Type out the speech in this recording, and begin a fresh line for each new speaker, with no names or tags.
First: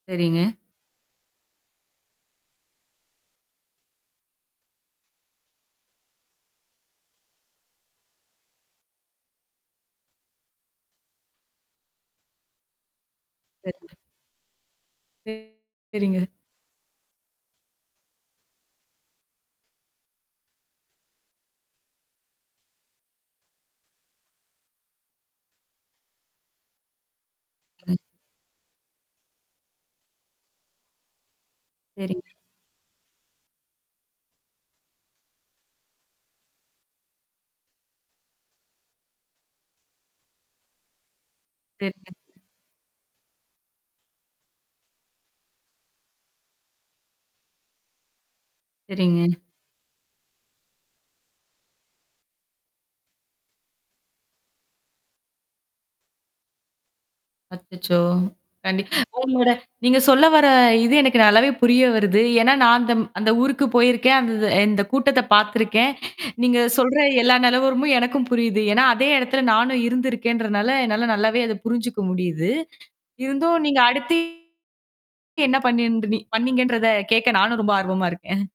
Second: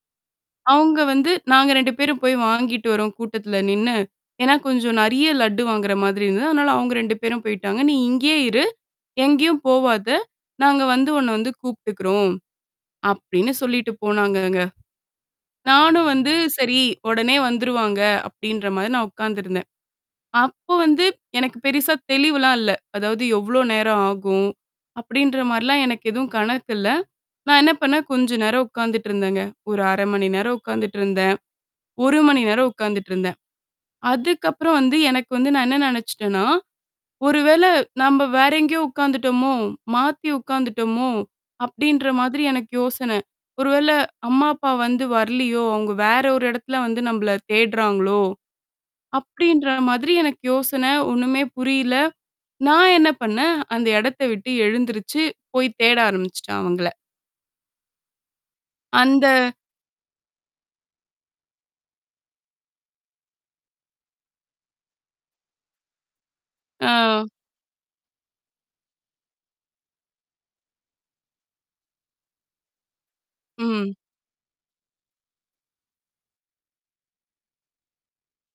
சரிங்க.
அவங்க வந்து, "நாங்க 2 பேரும் போய் வாங்கிட்டு வரோம், கூட்டத்துல நின்னு." ஏன்னா கொஞ்சம் நிறைய லட்டு வாங்குற மாதிரி இருந்தது. அதனால அவங்க 2 பேரும் போயிட்டாங்க. "நீ இங்கேயே இரு. எங்கயும் போவாதே. நாங்க வந்து உன்னை வந்து கூப்பிட்டுக்கிறோம்." அப்படின்னு சொல்லிட்டு
[unintelligible]
போனாங்கங்க. நானும்
சரிங்க.
வந்து சரி, "உடனே வந்துருவாங்க." அப்படீன்ற மாரி நான் உட்கார்ந்து இருந்தேன். அப்ப வந்து எனக்குப் பெருசா தெளிவுலாம் இல்ல. அதாவது "எவ்வளவு நேரம் ஆகும்?" அப்படின்ற மாரிலாம் எனக்கு எதுவும் கணக்கு இல்ல. நான் என்ன பண்ணேன் கொஞ்சம் நேரம் உட்கார்ந்துட்டு இருந்தேங்க. ஒரு 1/2 மணி நேரம் உட்கார்ந்துட்டு இருந்தேன், 1
சரிங்க.
மணி நேரம் உட்கார்ந்துட்டு இருந்தேன். அதுக்கப்புறம் வந்து எனக்கு வந்து நான் என்ன நினைச்சுட்டேன்னா, "ஒருவேளை நாம வேற எங்கயோ உட்கார்ந்துட்டோமோ, மாத்தி உட்கார்ந்துட்டோமோ?" அப்படின்ற
சரிங்க.
மாதிரி எனக்கு யோசனை. ஒருவேளை "அம்மா, அப்பா வந்து வரலையோ, அவங்க வேற ஒரு இடத்துல வந்து நம்பளை தேடுறாங்களோ!"
சரிங்க.
அப்படின்ற மாதிரி எனக்கு யோசனை. ஒண்ணுமே புரியல. நான் என்ன பண்ணேன் அந்த இடத்தை விட்டு எழுந்திருச்சு போய் தேட ஆரம்பிச்சிட்டேன், அவங்கள.
அச்சச்சோ! கண்டிப்பா
அந்த
உங்களோட நீங்க சொல்ல வர்ற இது எனக்கு நல்லாவே புரிய வருது. ஏன்னா நான் அந்தம் அந்த ஊருக்குப் போயிருக்கேன். அந்த இந்த கூட்டத்தைப் பாத்திருக்கேன். நீங்க சொல்ற
ஆ.
எல்லா நிலவரமும் எனக்கும் புரியுது. ஏன்னா, அதே இடத்துல நானும் இருந்திருக்கேன்றதுனால என்னால நல்லாவே அத புரிஞ்சுக்க முடியுது. இருந்தும் நீங்க
ம்.
அடுத்து என்ன பண்ணின்டுனி பண்ணீங்கன்றத கேட்க நானும் ரொம்ப ஆர்வமா இருக்கேன்.